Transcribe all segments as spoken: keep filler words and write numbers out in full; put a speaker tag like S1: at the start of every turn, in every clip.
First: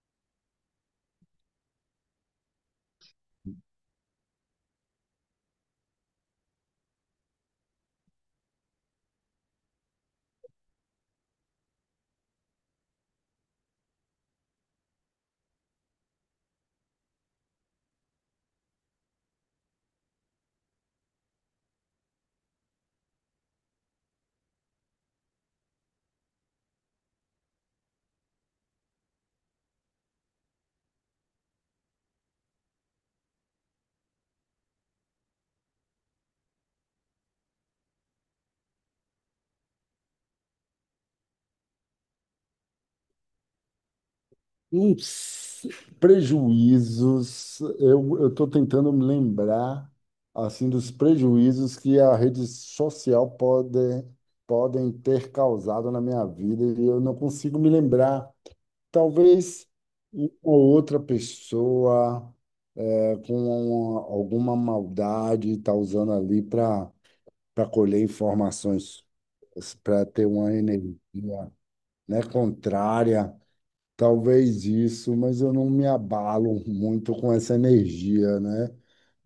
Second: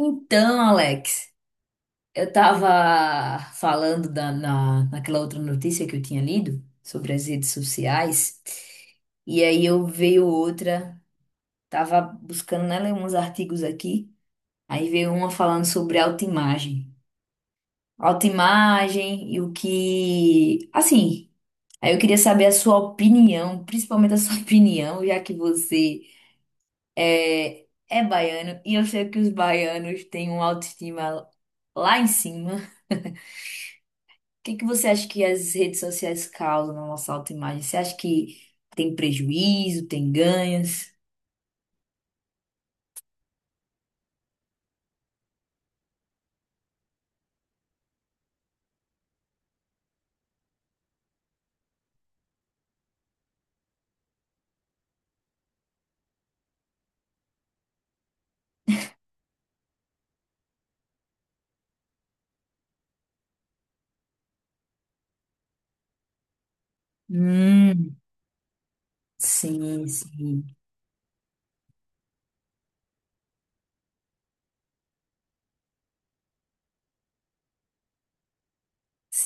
S1: Então, Alex, eu tava falando da- na, naquela outra notícia que eu tinha lido sobre as redes sociais, e aí eu veio outra, tava buscando nela uns artigos aqui, aí veio uma falando sobre autoimagem. Autoimagem e o que. Assim, aí eu queria saber a sua opinião, principalmente a sua opinião, já que você é, é baiano, e eu sei que os baianos têm uma autoestima lá em cima. que que você acha que as redes sociais causam na nossa autoimagem? Você acha que tem prejuízo, tem ganhos?
S2: Uns prejuízos, eu estou tentando me lembrar assim dos prejuízos que a rede social pode, podem ter causado na minha vida e eu não consigo me lembrar. Talvez uma ou outra pessoa é, com uma- alguma maldade está usando ali para para
S1: Hum,
S2: colher informações,
S1: sim,
S2: para ter
S1: sim,
S2: uma energia, né, contrária. Talvez isso, mas eu não me abalo muito com essa energia, né?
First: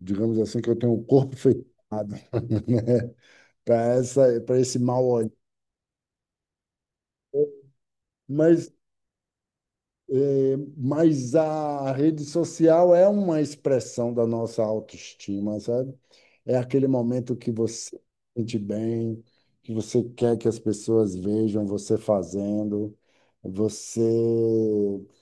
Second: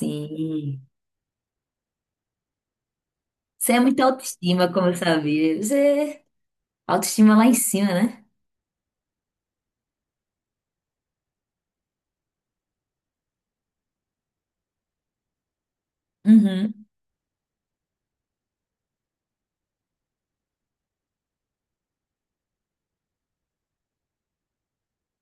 S2: Digamos assim que eu tenho o corpo fechado, né?
S1: Você
S2: Para
S1: é muito
S2: essa, para
S1: autoestima,
S2: esse
S1: como eu
S2: mal olhar.
S1: sabia. Você é autoestima lá em cima, né?
S2: Mas É, mas a rede social é uma expressão da nossa autoestima, sabe? É
S1: Uhum,
S2: aquele momento que você se sente bem, que você quer que as pessoas vejam você fazendo, você,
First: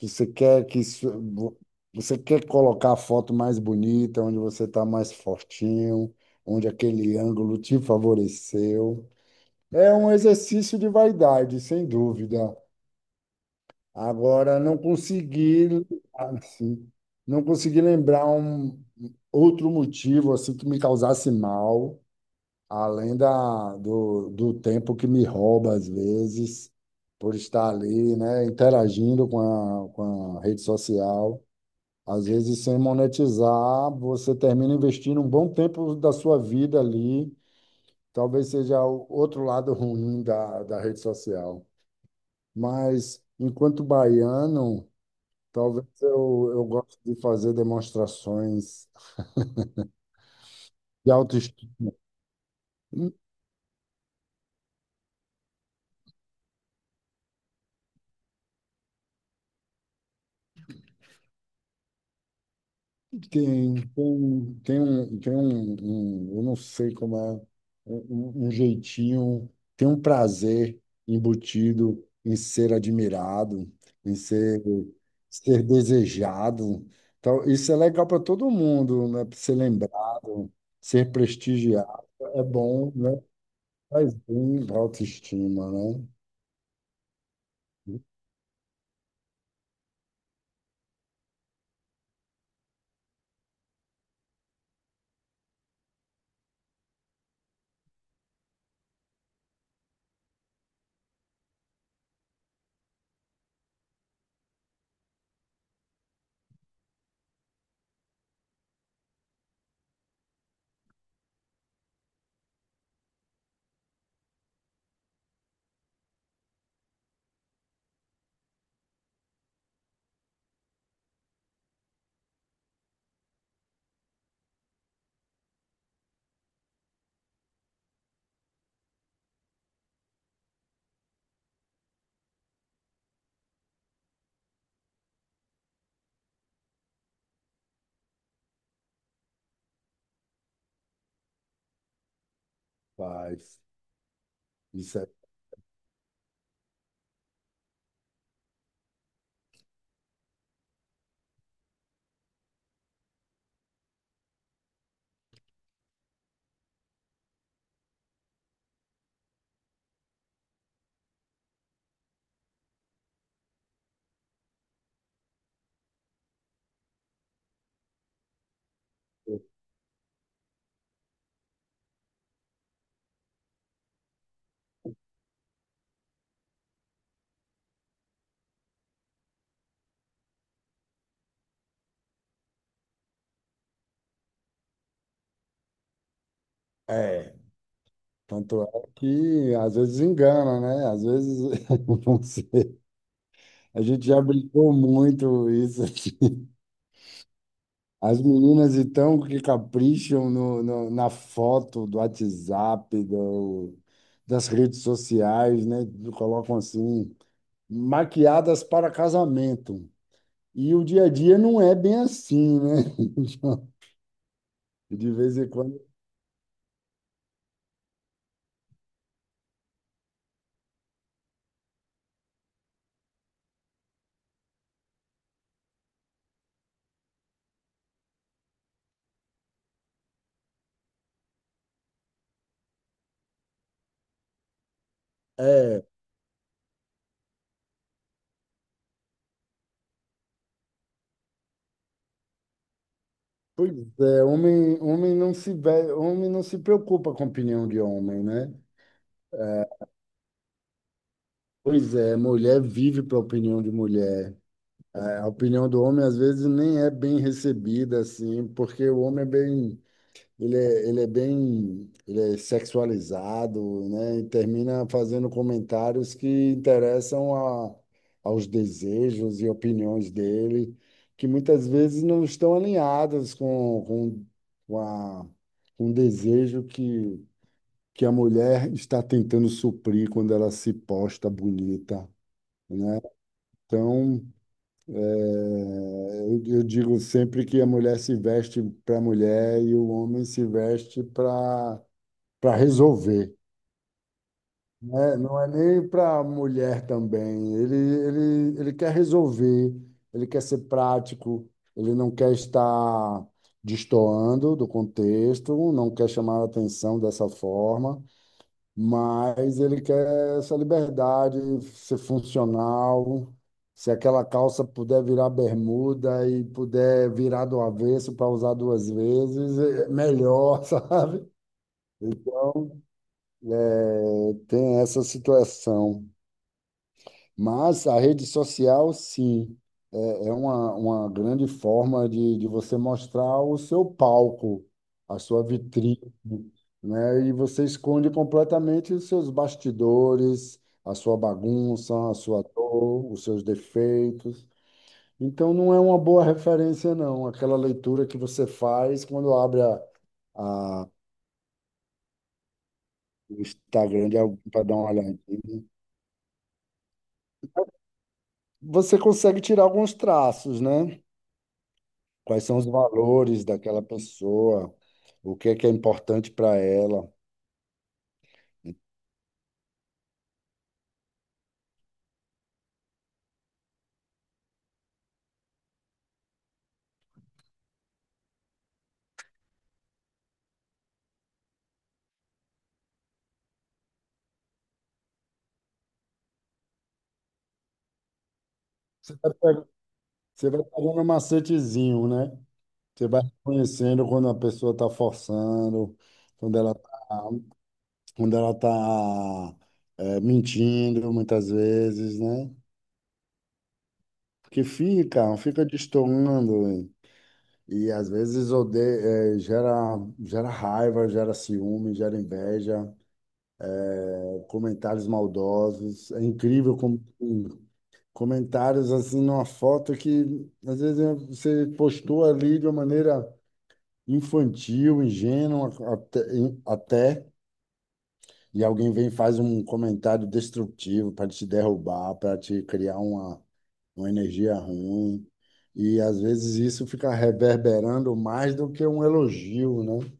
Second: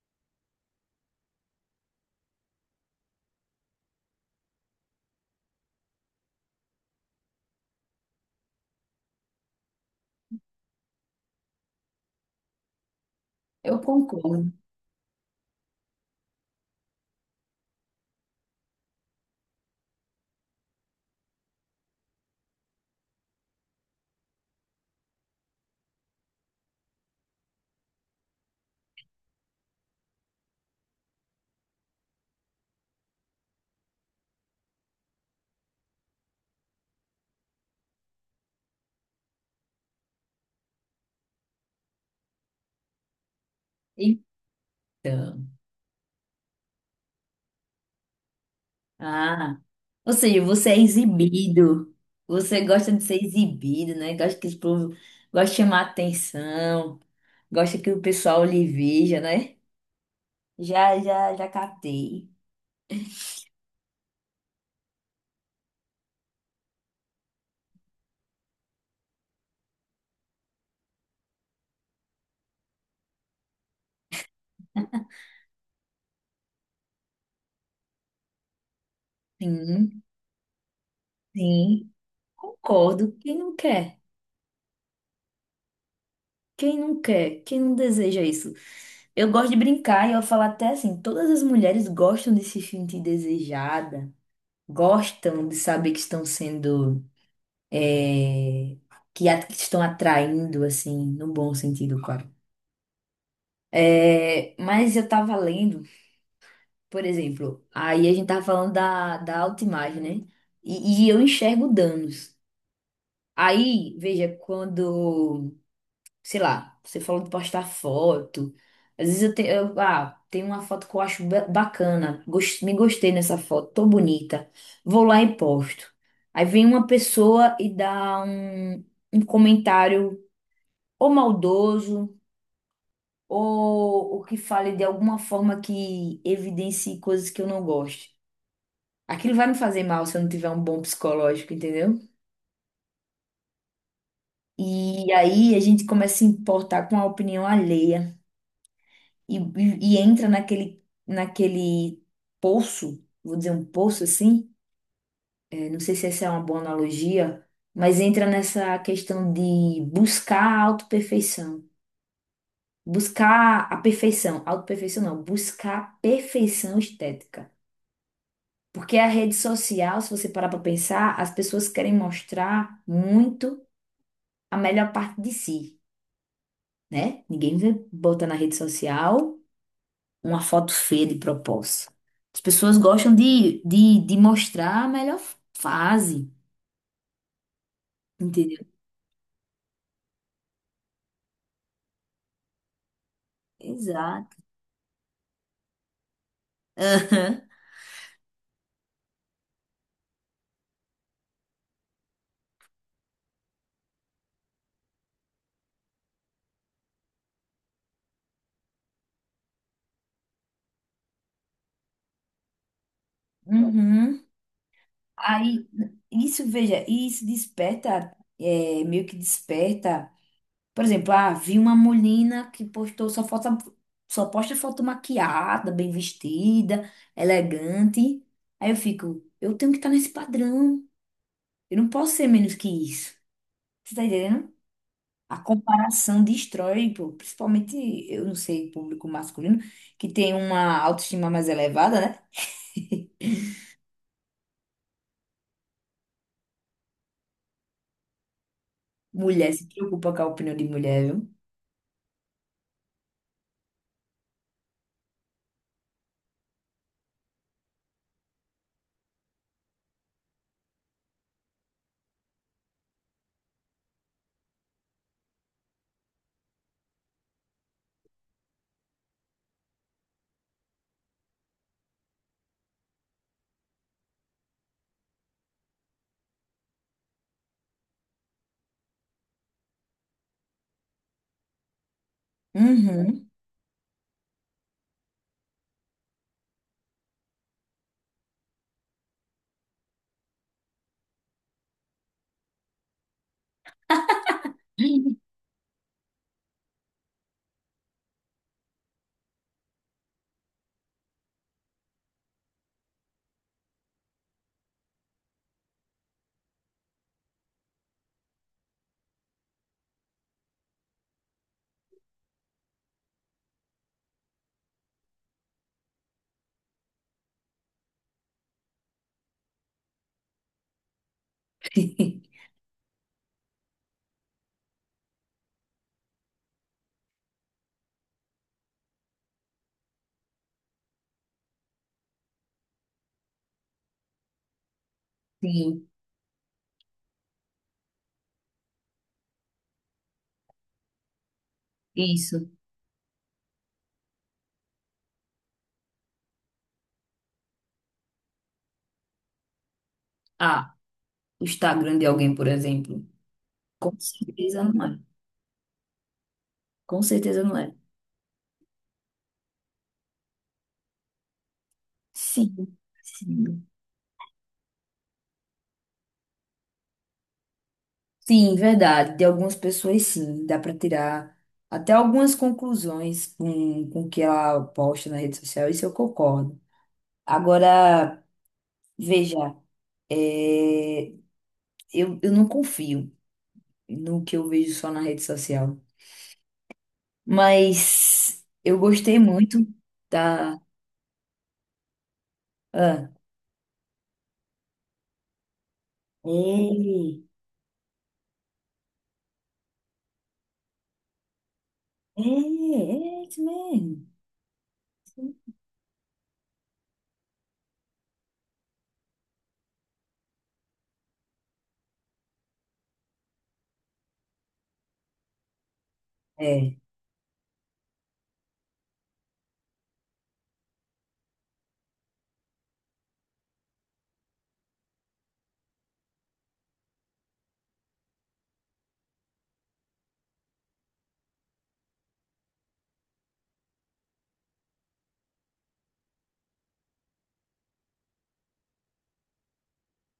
S2: você quer que isso- vo- você quer colocar a foto mais bonita, onde você está mais fortinho, onde aquele ângulo te favoreceu. É um exercício de vaidade, sem dúvida.
S1: eu concordo.
S2: Agora, não consegui, assim, não consegui lembrar um outro motivo assim que me causasse mal, além da, do, do tempo que me rouba às vezes, por estar ali, né, interagindo com a, com a rede social. Às vezes, sem monetizar, você termina investindo um bom tempo da sua vida ali. Talvez seja o outro lado ruim da, da rede social. Mas, enquanto baiano,
S1: Então,
S2: Talvez eu, eu goste de fazer demonstrações
S1: ah, ou seja, você é
S2: de
S1: exibido.
S2: autoestima.
S1: Você gosta de
S2: Tem,
S1: ser exibido, né? Gosta que o povo gosta de chamar atenção, gosta que o pessoal lhe veja, né? Já, já, já captei.
S2: tem, tem, um, tem um, um- eu não sei como é, um, um um jeitinho, tem um prazer embutido em ser admirado, em ser, ser desejado. Então, isso é legal para todo mundo, né? Ser
S1: Sim,
S2: lembrado, ser
S1: sim,
S2: prestigiado. É bom, né?
S1: concordo. Quem não quer?
S2: Faz bem para a autoestima, né?
S1: Quem não quer? Quem não deseja isso? Eu gosto de brincar e eu falo até assim, todas as mulheres gostam de se sentir desejada, gostam de saber que estão sendo, é, que, a- que estão atraindo, assim, no bom sentido, claro. É, mas eu tava lendo, por exemplo, aí a gente tava falando da, da autoimagem, né? E, e eu enxergo danos. Aí, veja, quando sei lá, você falou de postar foto. Às vezes eu, tenho eu ah, tem uma foto que eu acho ba- bacana, gos- me gostei nessa foto, tô bonita. Vou lá e posto. Aí vem uma pessoa e dá um, um comentário ou maldoso, ou, ou que fale de alguma forma que evidencie coisas que eu não gosto. Aquilo vai me fazer mal se eu não tiver um bom psicológico, entendeu?
S2: Faz. Isso é.
S1: E aí a gente começa a se importar com a opinião alheia. e, e- e entra naquele, naquele poço, vou dizer um poço assim, eh, não sei se essa é uma boa analogia, mas entra nessa questão de buscar a autoperfeição. Buscar a perfeição, autoperfeição não, buscar a perfeição estética. Porque a rede social, se você parar para pensar, as pessoas querem mostrar muito a melhor parte de si, né? Ninguém vai botar na rede social uma foto feia de propósito. As pessoas gostam de, de, de mostrar a melhor fase,
S2: É. Tanto
S1: entendeu?
S2: é que às vezes engana, né? Às vezes não sei. A gente já
S1: Exato.
S2: brincou muito isso, assim.
S1: Aham.
S2: As meninas então que capricham no, no- na foto do WhatsApp, do, das redes sociais, né? Colocam assim, maquiadas para casamento. E o dia a dia não é bem assim, né?
S1: Uhum.
S2: De vez em
S1: Aí,
S2: quando.
S1: isso, veja, isso desperta, é, meio que desperta. Por exemplo, ah, vi uma menina que postou só foto, só posta foto maquiada, bem vestida, elegante. Aí eu fico, eu tenho que estar nesse padrão. Eu não posso ser menos que isso. Você tá entendendo? A
S2: É,
S1: comparação destrói, pô, principalmente, eu não sei, público masculino, que tem uma autoestima mais elevada, né?
S2: pois é, homem, homem não se, ve- homem não se preocupa com a opinião de homem, né?
S1: Mulher se preocupa com a opinião de mulher, viu?
S2: Pois é, mulher vive para a opinião de mulher. A a opinião do homem às vezes nem é bem recebida assim, porque o homem é bem, ele é, ele é bem, ele é sexualizado, né? E termina fazendo comentários que interessam a, aos desejos e opiniões dele, que muitas vezes não estão alinhadas com, com, com a, com o desejo que, que a mulher está tentando suprir quando ela se posta bonita. Né,
S1: Uhum.
S2: então, é, eu, eu digo sempre que a mulher se veste para a mulher e o homem se veste para para resolver. Né? Não é nem para a mulher também. Ele, ele, ele quer resolver, ele quer ser prático, ele não quer estar destoando do contexto, não quer chamar a atenção dessa forma. Mas ele quer essa liberdade, ser funcional. Se aquela calça puder virar bermuda e puder virar do avesso para usar duas vezes, é melhor, sabe? Então, é, tem essa situação. Mas a rede social, sim, é, é uma, uma grande forma de, de você mostrar o seu palco, a sua
S1: Sim,
S2: vitrine, né? E você esconde completamente os seus bastidores, a sua bagunça, a sua
S1: isso.
S2: dor, os seus defeitos. Então, não é uma boa referência, não, aquela leitura que você faz quando abre a,
S1: Ah,
S2: a,
S1: o Instagram de alguém, por exemplo.
S2: o
S1: Com
S2: Instagram de alguém
S1: certeza
S2: para dar
S1: não
S2: uma
S1: é.
S2: olhadinha.
S1: Com certeza não é.
S2: Você consegue tirar alguns traços, né? Quais são os
S1: Sim,
S2: valores
S1: sim.
S2: daquela pessoa? O que é que é importante para ela?
S1: Sim, verdade. De algumas pessoas, sim. Dá para tirar até algumas conclusões com, com o que ela posta na rede social. Isso eu concordo. Agora. Veja, é, eu, eu não confio no que eu vejo só na rede social, mas eu
S2: Você
S1: gostei
S2: vai
S1: muito
S2: pegando, Você
S1: da.
S2: vai pegando um macetezinho, né? Você
S1: Ah,
S2: vai conhecendo quando a pessoa está forçando, quando ela está,
S1: ei,
S2: quando ela tá, é, mentindo muitas vezes,
S1: é,
S2: né?
S1: é isso mesmo.
S2: Porque fica, fica destoando, hein? E às vezes odeia, gera, gera raiva, gera ciúme, gera inveja, eh, comentários maldosos. É
S1: É,
S2: incrível como comentários assim numa foto que às vezes você postou ali de uma maneira infantil, ingênua até, até, e alguém vem e faz um comentário destrutivo para te derrubar, para te criar uma, uma energia ruim. E às vezes isso fica reverberando mais do que um elogio, né?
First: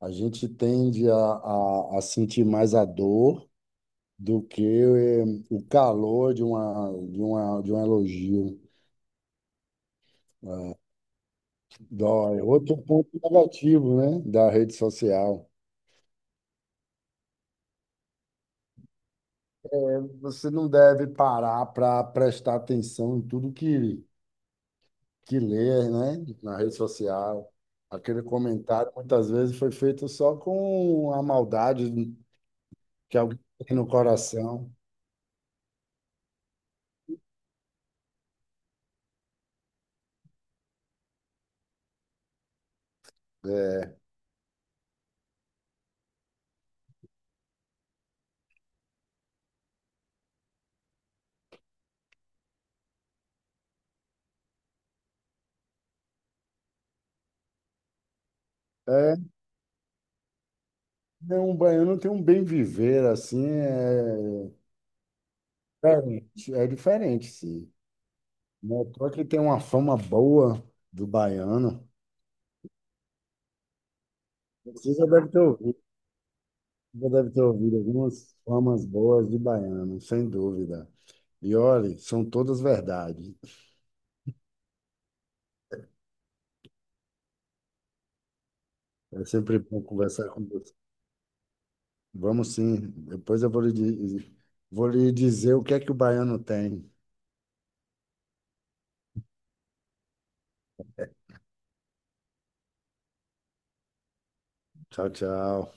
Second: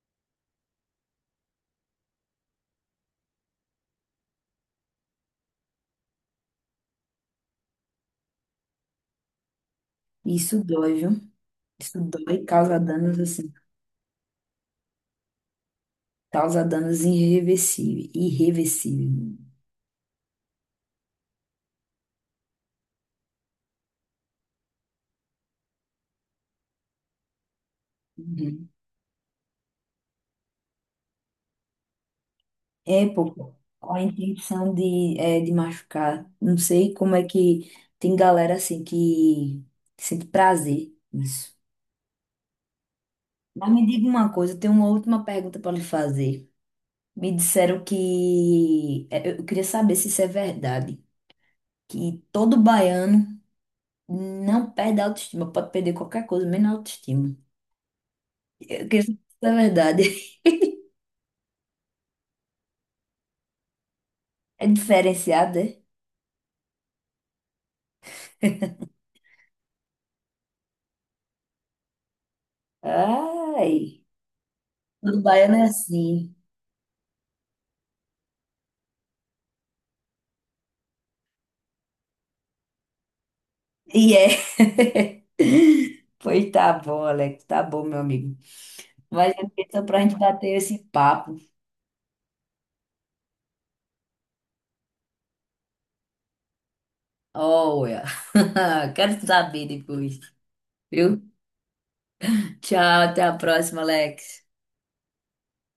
S2: A gente tende a, a, a sentir mais a dor do que eh, o calor de uma, de uma, de um elogio.
S1: isso dói, viu? Isso dói,
S2: Dói.
S1: e causa
S2: Outro ponto
S1: danos assim,
S2: negativo, né, da rede social.
S1: causa danos irreversíveis, irreversíveis.
S2: Você não deve parar para prestar atenção em tudo que, que lê, né, na rede social. Aquele
S1: Uhum.
S2: comentário muitas vezes foi feito só com a maldade
S1: É,
S2: que
S1: pô,
S2: alguém tem no
S1: com a
S2: coração.
S1: intenção de, é, de machucar. Não sei como é que tem galera assim que sente prazer nisso. Mas me
S2: É,
S1: diga uma coisa, eu tenho uma última pergunta para lhe fazer. Me disseram que. é, Eu queria saber se isso é verdade. Que todo baiano não perde a autoestima, pode perder qualquer coisa, menos a autoestima. Eu queria saber se
S2: é
S1: isso é verdade.
S2: né, um baiano tem um bem viver assim, é
S1: É diferenciado, é?
S2: é diferente, é diferente, sim. Não é à toa que tem uma fama boa do baiano.
S1: Ai,
S2: Você já
S1: todo
S2: deve ter
S1: baiano é
S2: ouvido.
S1: assim.
S2: Já deve ter ouvido algumas famas boas de baiano, sem dúvida. E olhe, são todas verdade.
S1: E é. Pois tá bom, Alex, tá bom, meu amigo.
S2: É
S1: Mas eu
S2: sempre
S1: queria só
S2: bom
S1: pra gente
S2: conversar com
S1: bater
S2: você.
S1: esse papo.
S2: Vamos sim, depois eu vou lhe, di- vou lhe dizer o que é que o baiano tem.
S1: Olha, quero saber depois. Viu? Tchau, até a próxima, Alex.
S2: Tchau, tchau.